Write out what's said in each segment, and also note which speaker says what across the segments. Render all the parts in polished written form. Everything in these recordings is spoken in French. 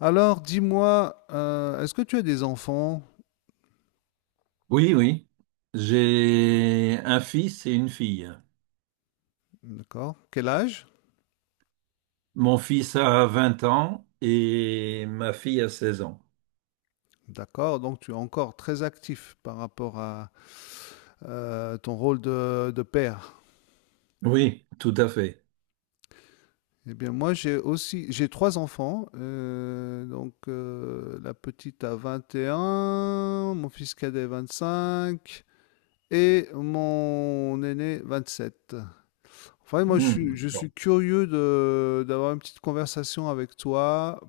Speaker 1: Alors, dis-moi, est-ce que tu as des enfants?
Speaker 2: Oui, oui. J'ai un fils et une fille.
Speaker 1: D'accord. Quel âge?
Speaker 2: Mon fils a 20 ans et ma fille a 16 ans.
Speaker 1: D'accord. Donc, tu es encore très actif par rapport à ton rôle de père.
Speaker 2: Oui, tout à fait.
Speaker 1: Eh bien, moi, j'ai aussi, j'ai trois enfants. Donc, la petite a 21, mon fils cadet 25 et mon aîné 27. Enfin, moi, je
Speaker 2: Hmm,
Speaker 1: suis, je
Speaker 2: d'accord.
Speaker 1: suis curieux d'avoir une petite conversation avec toi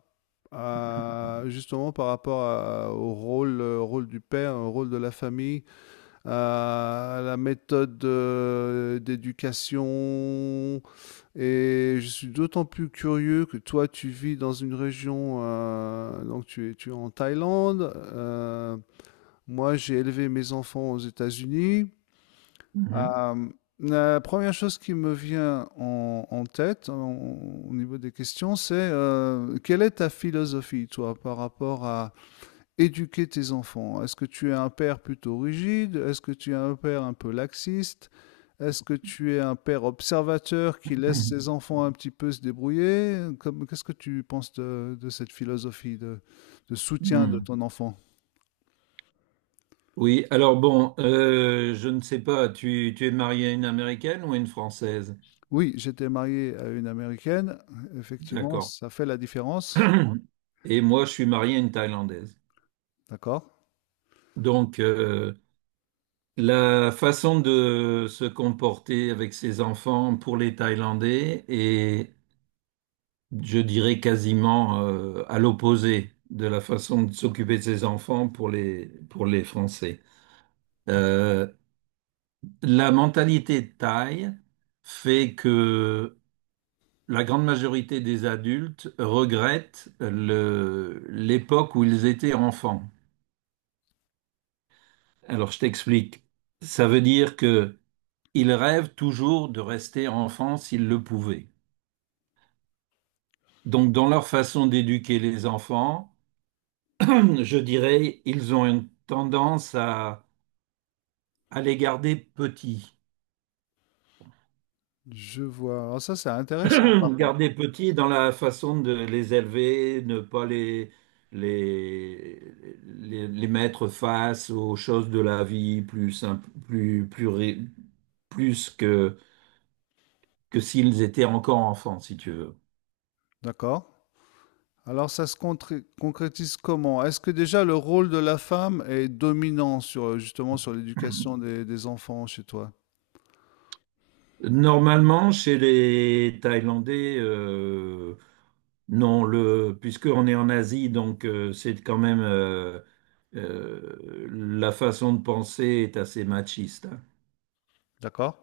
Speaker 1: justement par rapport au rôle, rôle du père, au rôle de la famille, à la méthode, d'éducation. Et je suis d'autant plus curieux que toi, tu vis dans une région, donc tu es en Thaïlande. Moi, j'ai élevé mes enfants aux États-Unis.
Speaker 2: Mhm,
Speaker 1: Euh, la première chose qui me vient en tête, au niveau des questions, c'est quelle est ta philosophie, toi, par rapport à, éduquer tes enfants. Est-ce que tu es un père plutôt rigide? Est-ce que tu es un père un peu laxiste? Est-ce que tu es un père observateur qui laisse
Speaker 2: mhm,
Speaker 1: ses enfants un petit peu se débrouiller? Qu'est-ce que tu penses de cette philosophie de soutien de
Speaker 2: mhm.
Speaker 1: ton enfant?
Speaker 2: Oui, alors bon, je ne sais pas, tu es marié à une Américaine ou à une Française?
Speaker 1: Oui, j'étais marié à une Américaine. Effectivement,
Speaker 2: D'accord.
Speaker 1: ça fait la différence.
Speaker 2: Et moi, je suis marié à une Thaïlandaise.
Speaker 1: D'accord.
Speaker 2: Donc, la façon de se comporter avec ses enfants pour les Thaïlandais est, je dirais, quasiment à l'opposé de la façon de s'occuper de ses enfants pour les Français. Euh, la mentalité thaï fait que la grande majorité des adultes regrettent l'époque où ils étaient enfants. Alors je t'explique. Ça veut dire que ils rêvent toujours de rester enfants s'ils le pouvaient. Donc dans leur façon d'éduquer les enfants, je dirais, ils ont une tendance à les garder petits.
Speaker 1: Je vois. Alors ça, c'est intéressant.
Speaker 2: Garder petits dans la façon de les élever, ne pas les, les mettre face aux choses de la vie plus simple, plus que, s'ils étaient encore enfants, si tu veux.
Speaker 1: D'accord. Alors ça se concrétise comment? Est-ce que déjà le rôle de la femme est dominant sur, justement sur l'éducation des enfants chez toi?
Speaker 2: Normalement, chez les Thaïlandais, non, puisqu'on est en Asie, donc c'est quand même la façon de penser est assez machiste, hein.
Speaker 1: D'accord?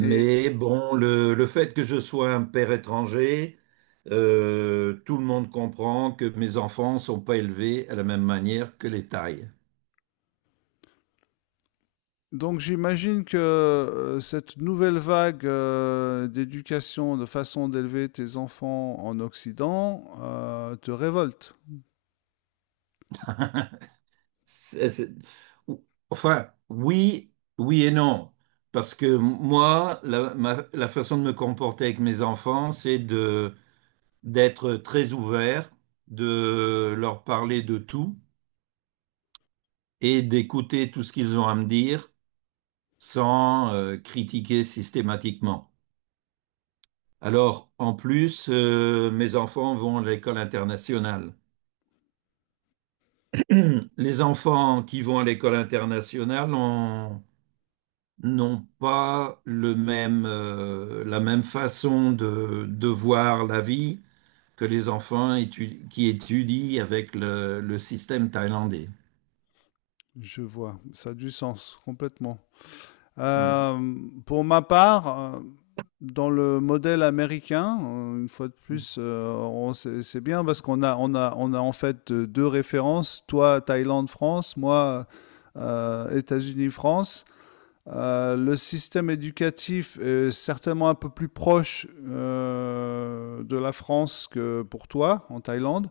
Speaker 1: Et
Speaker 2: bon, le fait que je sois un père étranger, tout le monde comprend que mes enfants ne sont pas élevés à la même manière que les Thaïs.
Speaker 1: donc j'imagine que, cette nouvelle vague, d'éducation, de façon d'élever tes enfants en Occident, te révolte.
Speaker 2: C'est- c'est- Enfin, oui, oui et non. Parce que moi, la façon de me comporter avec mes enfants, c'est de, d'être très ouvert, de leur parler de tout et d'écouter tout ce qu'ils ont à me dire sans, critiquer systématiquement. Alors, en plus, mes enfants vont à l'école internationale. Les enfants qui vont à l'école internationale ont- N'ont pas le même, la même façon de voir la vie que qui étudient avec le système thaïlandais.
Speaker 1: Je vois, ça a du sens complètement.
Speaker 2: Mm.
Speaker 1: Euh, pour ma part, dans le modèle américain, une fois de plus, on c'est bien parce qu'on a en fait, 2 références. Toi, Thaïlande, France, moi, États-Unis, France. Le système éducatif est certainement un peu plus proche, de la France que pour toi, en Thaïlande,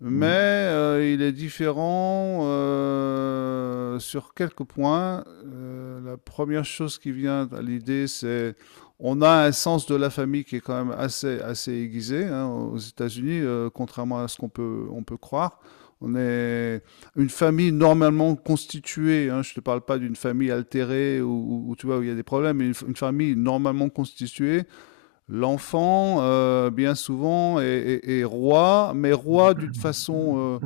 Speaker 1: mais
Speaker 2: Mm.
Speaker 1: il est différent, sur quelques points. La première chose qui vient à l'idée, c'est on a un sens de la famille qui est quand même assez aiguisé, hein, aux États-Unis, contrairement à ce qu'on peut croire. On est une famille normalement constituée. Hein, je ne te parle pas d'une famille altérée ou tu vois où il y a des problèmes, mais une famille normalement constituée. L'enfant, bien souvent, est roi, mais roi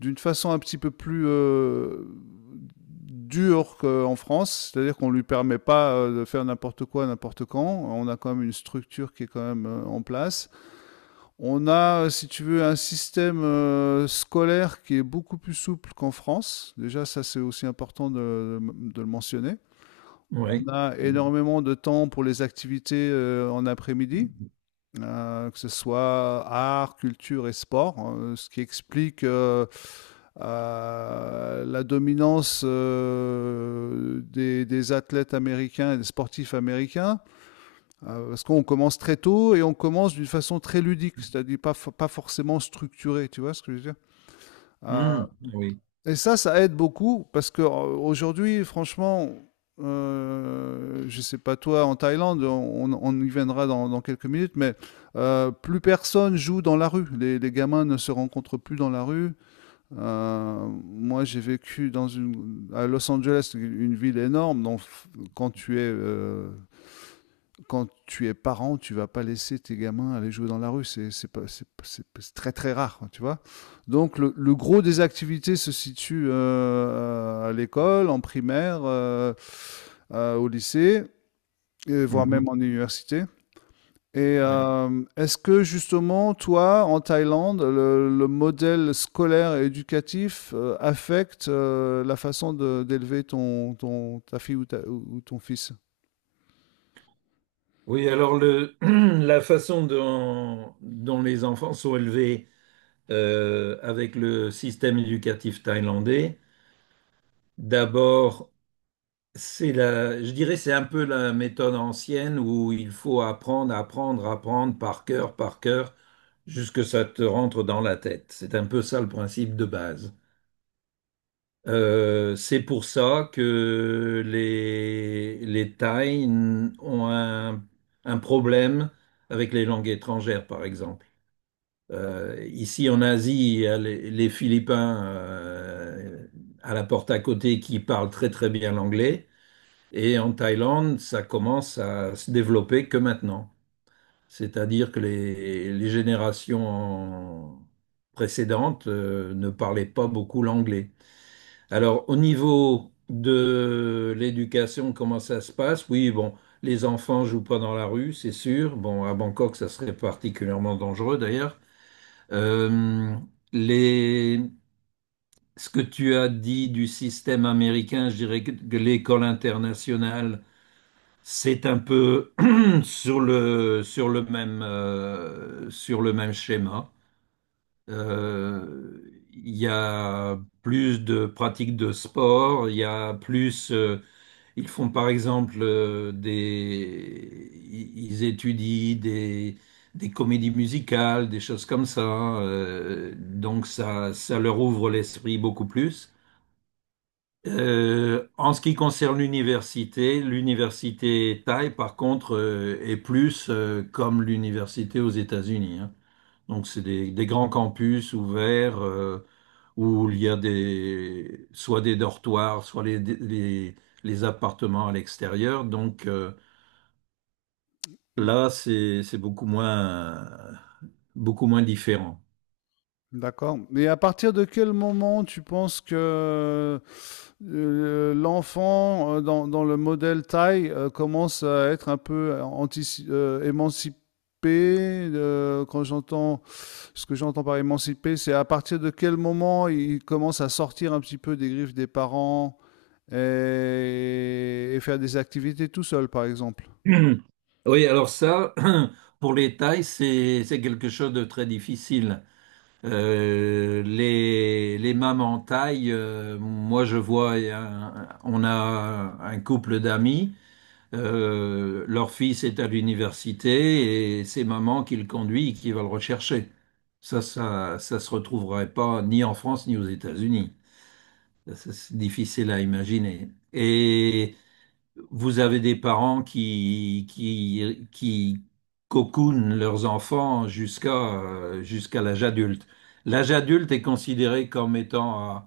Speaker 1: d'une façon un petit peu plus, dure qu'en France. C'est-à-dire qu'on ne lui permet pas, de faire n'importe quoi, n'importe quand. On a quand même une structure qui est quand même, en place. On a, si tu veux, un système, scolaire qui est beaucoup plus souple qu'en France. Déjà, ça, c'est aussi important de le mentionner. On
Speaker 2: Oui.
Speaker 1: a énormément de temps pour les activités, en après-midi, que ce soit art, culture et sport, ce qui explique, la dominance, des athlètes américains et des sportifs américains, parce qu'on commence très tôt et on commence d'une façon très ludique, c'est-à-dire pas forcément structurée, tu vois ce que je veux dire. Euh,
Speaker 2: Mm. Oui.
Speaker 1: et ça aide beaucoup parce que, aujourd'hui, franchement, je sais pas toi en Thaïlande, on y viendra dans quelques minutes, mais plus personne joue dans la rue. Les gamins ne se rencontrent plus dans la rue. Moi, j'ai vécu à Los Angeles, une ville énorme. Donc, quand tu es euh, quand tu es parent, tu vas pas laisser tes gamins aller jouer dans la rue. C'est très très rare, hein, tu vois. Donc le gros des activités se situe, à l'école, en primaire, au lycée, et voire
Speaker 2: Mhm.
Speaker 1: même en université. Et
Speaker 2: Oui.
Speaker 1: est-ce que justement, toi, en Thaïlande, le modèle scolaire et éducatif, affecte, la façon d'élever ta fille ou ton fils?
Speaker 2: Oui, alors la façon dont les enfants sont élevés avec le système éducatif thaïlandais. D'abord, c'est je dirais, c'est un peu la méthode ancienne où il faut apprendre, apprendre, apprendre par cœur, jusque ça te rentre dans la tête. C'est un peu ça le principe de base. C'est pour ça que les Thaïs ont un problème avec les langues étrangères, par exemple. Ici en Asie, il y a les Philippins à la porte à côté qui parlent très très bien l'anglais. Et en Thaïlande, ça commence à se développer que maintenant. C'est-à-dire que les générations précédentes ne parlaient pas beaucoup l'anglais. Alors au niveau de l'éducation, comment ça se passe? Oui, bon, les enfants jouent pas dans la rue, c'est sûr. Bon, à Bangkok, ça serait particulièrement dangereux d'ailleurs. Euh, les, Ce que tu as dit du système américain, je dirais que l'école internationale, c'est un peu sur sur le même schéma. Euh, Il y a plus de pratiques de sport, il y a plus ils font par exemple ils étudient des comédies musicales, des choses comme ça. Donc ça leur ouvre l'esprit beaucoup plus. En ce qui concerne l'université, l'université Thaï, par contre, est plus comme l'université aux États-Unis, hein. Donc, c'est des grands campus ouverts où il y a des, soit des dortoirs, soit les appartements à l'extérieur. Donc, là, c'est beaucoup moins différent.
Speaker 1: D'accord. Mais à partir de quel moment tu penses que, l'enfant, dans le modèle taille, commence à être un peu, émancipé? Quand j'entends ce que j'entends par émancipé, c'est à partir de quel moment il commence à sortir un petit peu des griffes des parents et faire des activités tout seul, par exemple.
Speaker 2: Oui, alors ça, pour les tailles, c'est quelque chose de très difficile. Les mamans taille, je vois, on a un couple d'amis. Leur fils est à l'université et c'est maman qui le conduit et qui va le rechercher. Ça se retrouverait pas ni en France ni aux États-Unis. Ça, c'est difficile à imaginer. Et vous avez des parents qui cocoonent leurs enfants jusqu'à jusqu'à l'âge adulte. L'âge adulte est considéré comme étant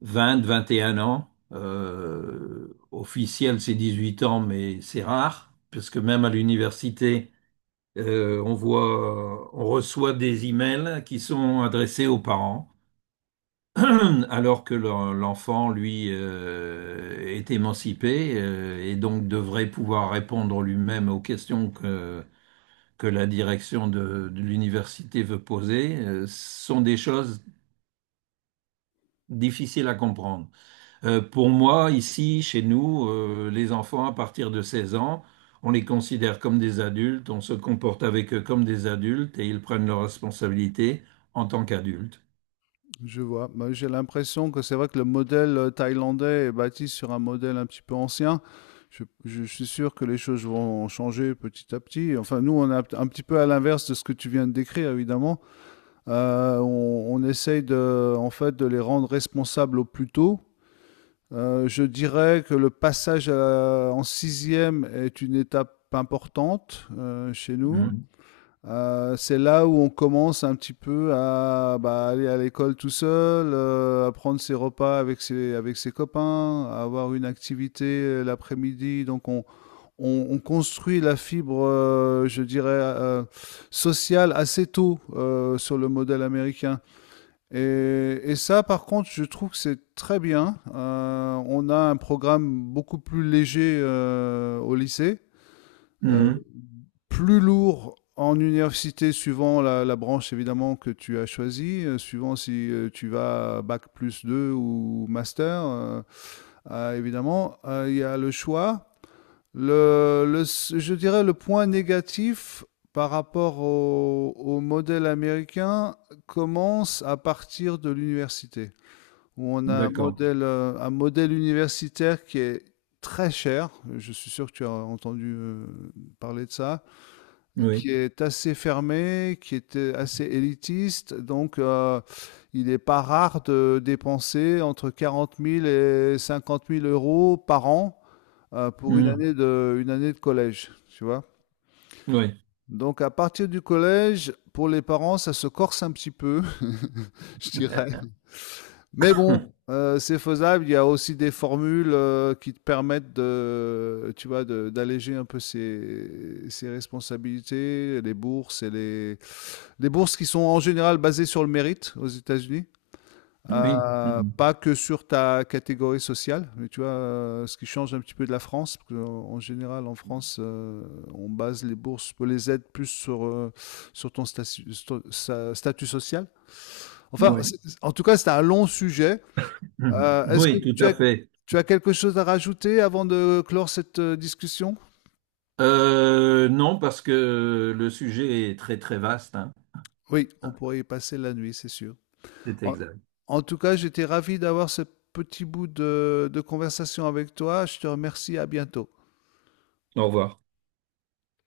Speaker 2: vingt, vingt et un ans. Officiel, c'est 18 ans, mais c'est rare, parce que même à l'université, on voit, on reçoit des emails qui sont adressés aux parents, alors que l'enfant, lui, est émancipé, et donc devrait pouvoir répondre lui-même aux questions que la direction de l'université veut poser, sont des choses difficiles à comprendre. Pour moi, ici, chez nous, les enfants, à partir de 16 ans, on les considère comme des adultes, on se comporte avec eux comme des adultes et ils prennent leurs responsabilités en tant qu'adultes.
Speaker 1: Je vois. Bah, j'ai l'impression que c'est vrai que le modèle, thaïlandais est bâti sur un modèle un petit peu ancien. Je suis sûr que les choses vont changer petit à petit. Enfin, nous, on est un petit peu à l'inverse de ce que tu viens de décrire, évidemment. On essaye de, en fait, de les rendre responsables au plus tôt. Je dirais que le passage en sixième est une étape importante, chez nous.
Speaker 2: Mhm.
Speaker 1: C'est là où on commence un petit peu à, bah, aller à l'école tout seul, à prendre ses repas avec ses copains, à avoir une activité, l'après-midi. Donc on construit la fibre, je dirais, sociale assez tôt, sur le modèle américain. Et ça, par contre, je trouve que c'est très bien. On a un programme beaucoup plus léger, au lycée. Euh,
Speaker 2: Mhm.
Speaker 1: Plus lourd en université, suivant la branche évidemment que tu as choisie, suivant si, tu vas bac plus 2 ou master, évidemment, il y a le choix. Le Je dirais, le point négatif par rapport au modèle américain commence à partir de l'université, où on a
Speaker 2: D'accord.
Speaker 1: un modèle universitaire qui est très cher. Je suis sûr que tu as entendu, parler de ça
Speaker 2: Oui.
Speaker 1: qui est assez fermé, qui est, assez élitiste. Donc, il n'est pas rare de dépenser entre 40 000 et 50 000 euros par an, pour
Speaker 2: Mhm.
Speaker 1: une année de collège, tu vois.
Speaker 2: Oui.
Speaker 1: Donc, à partir du collège, pour les parents, ça se corse un petit peu, je dirais. Mais bon, c'est faisable. Il y a aussi des formules, qui te permettent de, tu vois, d'alléger un peu ses responsabilités, les bourses et les, Des bourses qui sont en général basées sur le mérite aux États-Unis,
Speaker 2: Oui. Mhm.
Speaker 1: pas que sur ta catégorie sociale, mais tu vois, ce qui change un petit peu de la France, parce que, en général, en France, on base les bourses, les aides plus sur, sur ton statu- sto- sa- statut social. Enfin,
Speaker 2: Oui.
Speaker 1: en tout cas, c'est un long sujet.
Speaker 2: Mhm.
Speaker 1: Est-ce que
Speaker 2: Oui, tout
Speaker 1: tu
Speaker 2: à
Speaker 1: as,
Speaker 2: fait.
Speaker 1: tu as quelque chose à rajouter avant de clore cette, discussion?
Speaker 2: Non, parce que le sujet est très, très vaste, hein.
Speaker 1: Oui, on pourrait y passer la nuit, c'est sûr.
Speaker 2: C'est
Speaker 1: En,
Speaker 2: exact.
Speaker 1: en tout cas, j'étais ravi d'avoir ce petit bout de conversation avec toi. Je te remercie. À bientôt.
Speaker 2: Au revoir.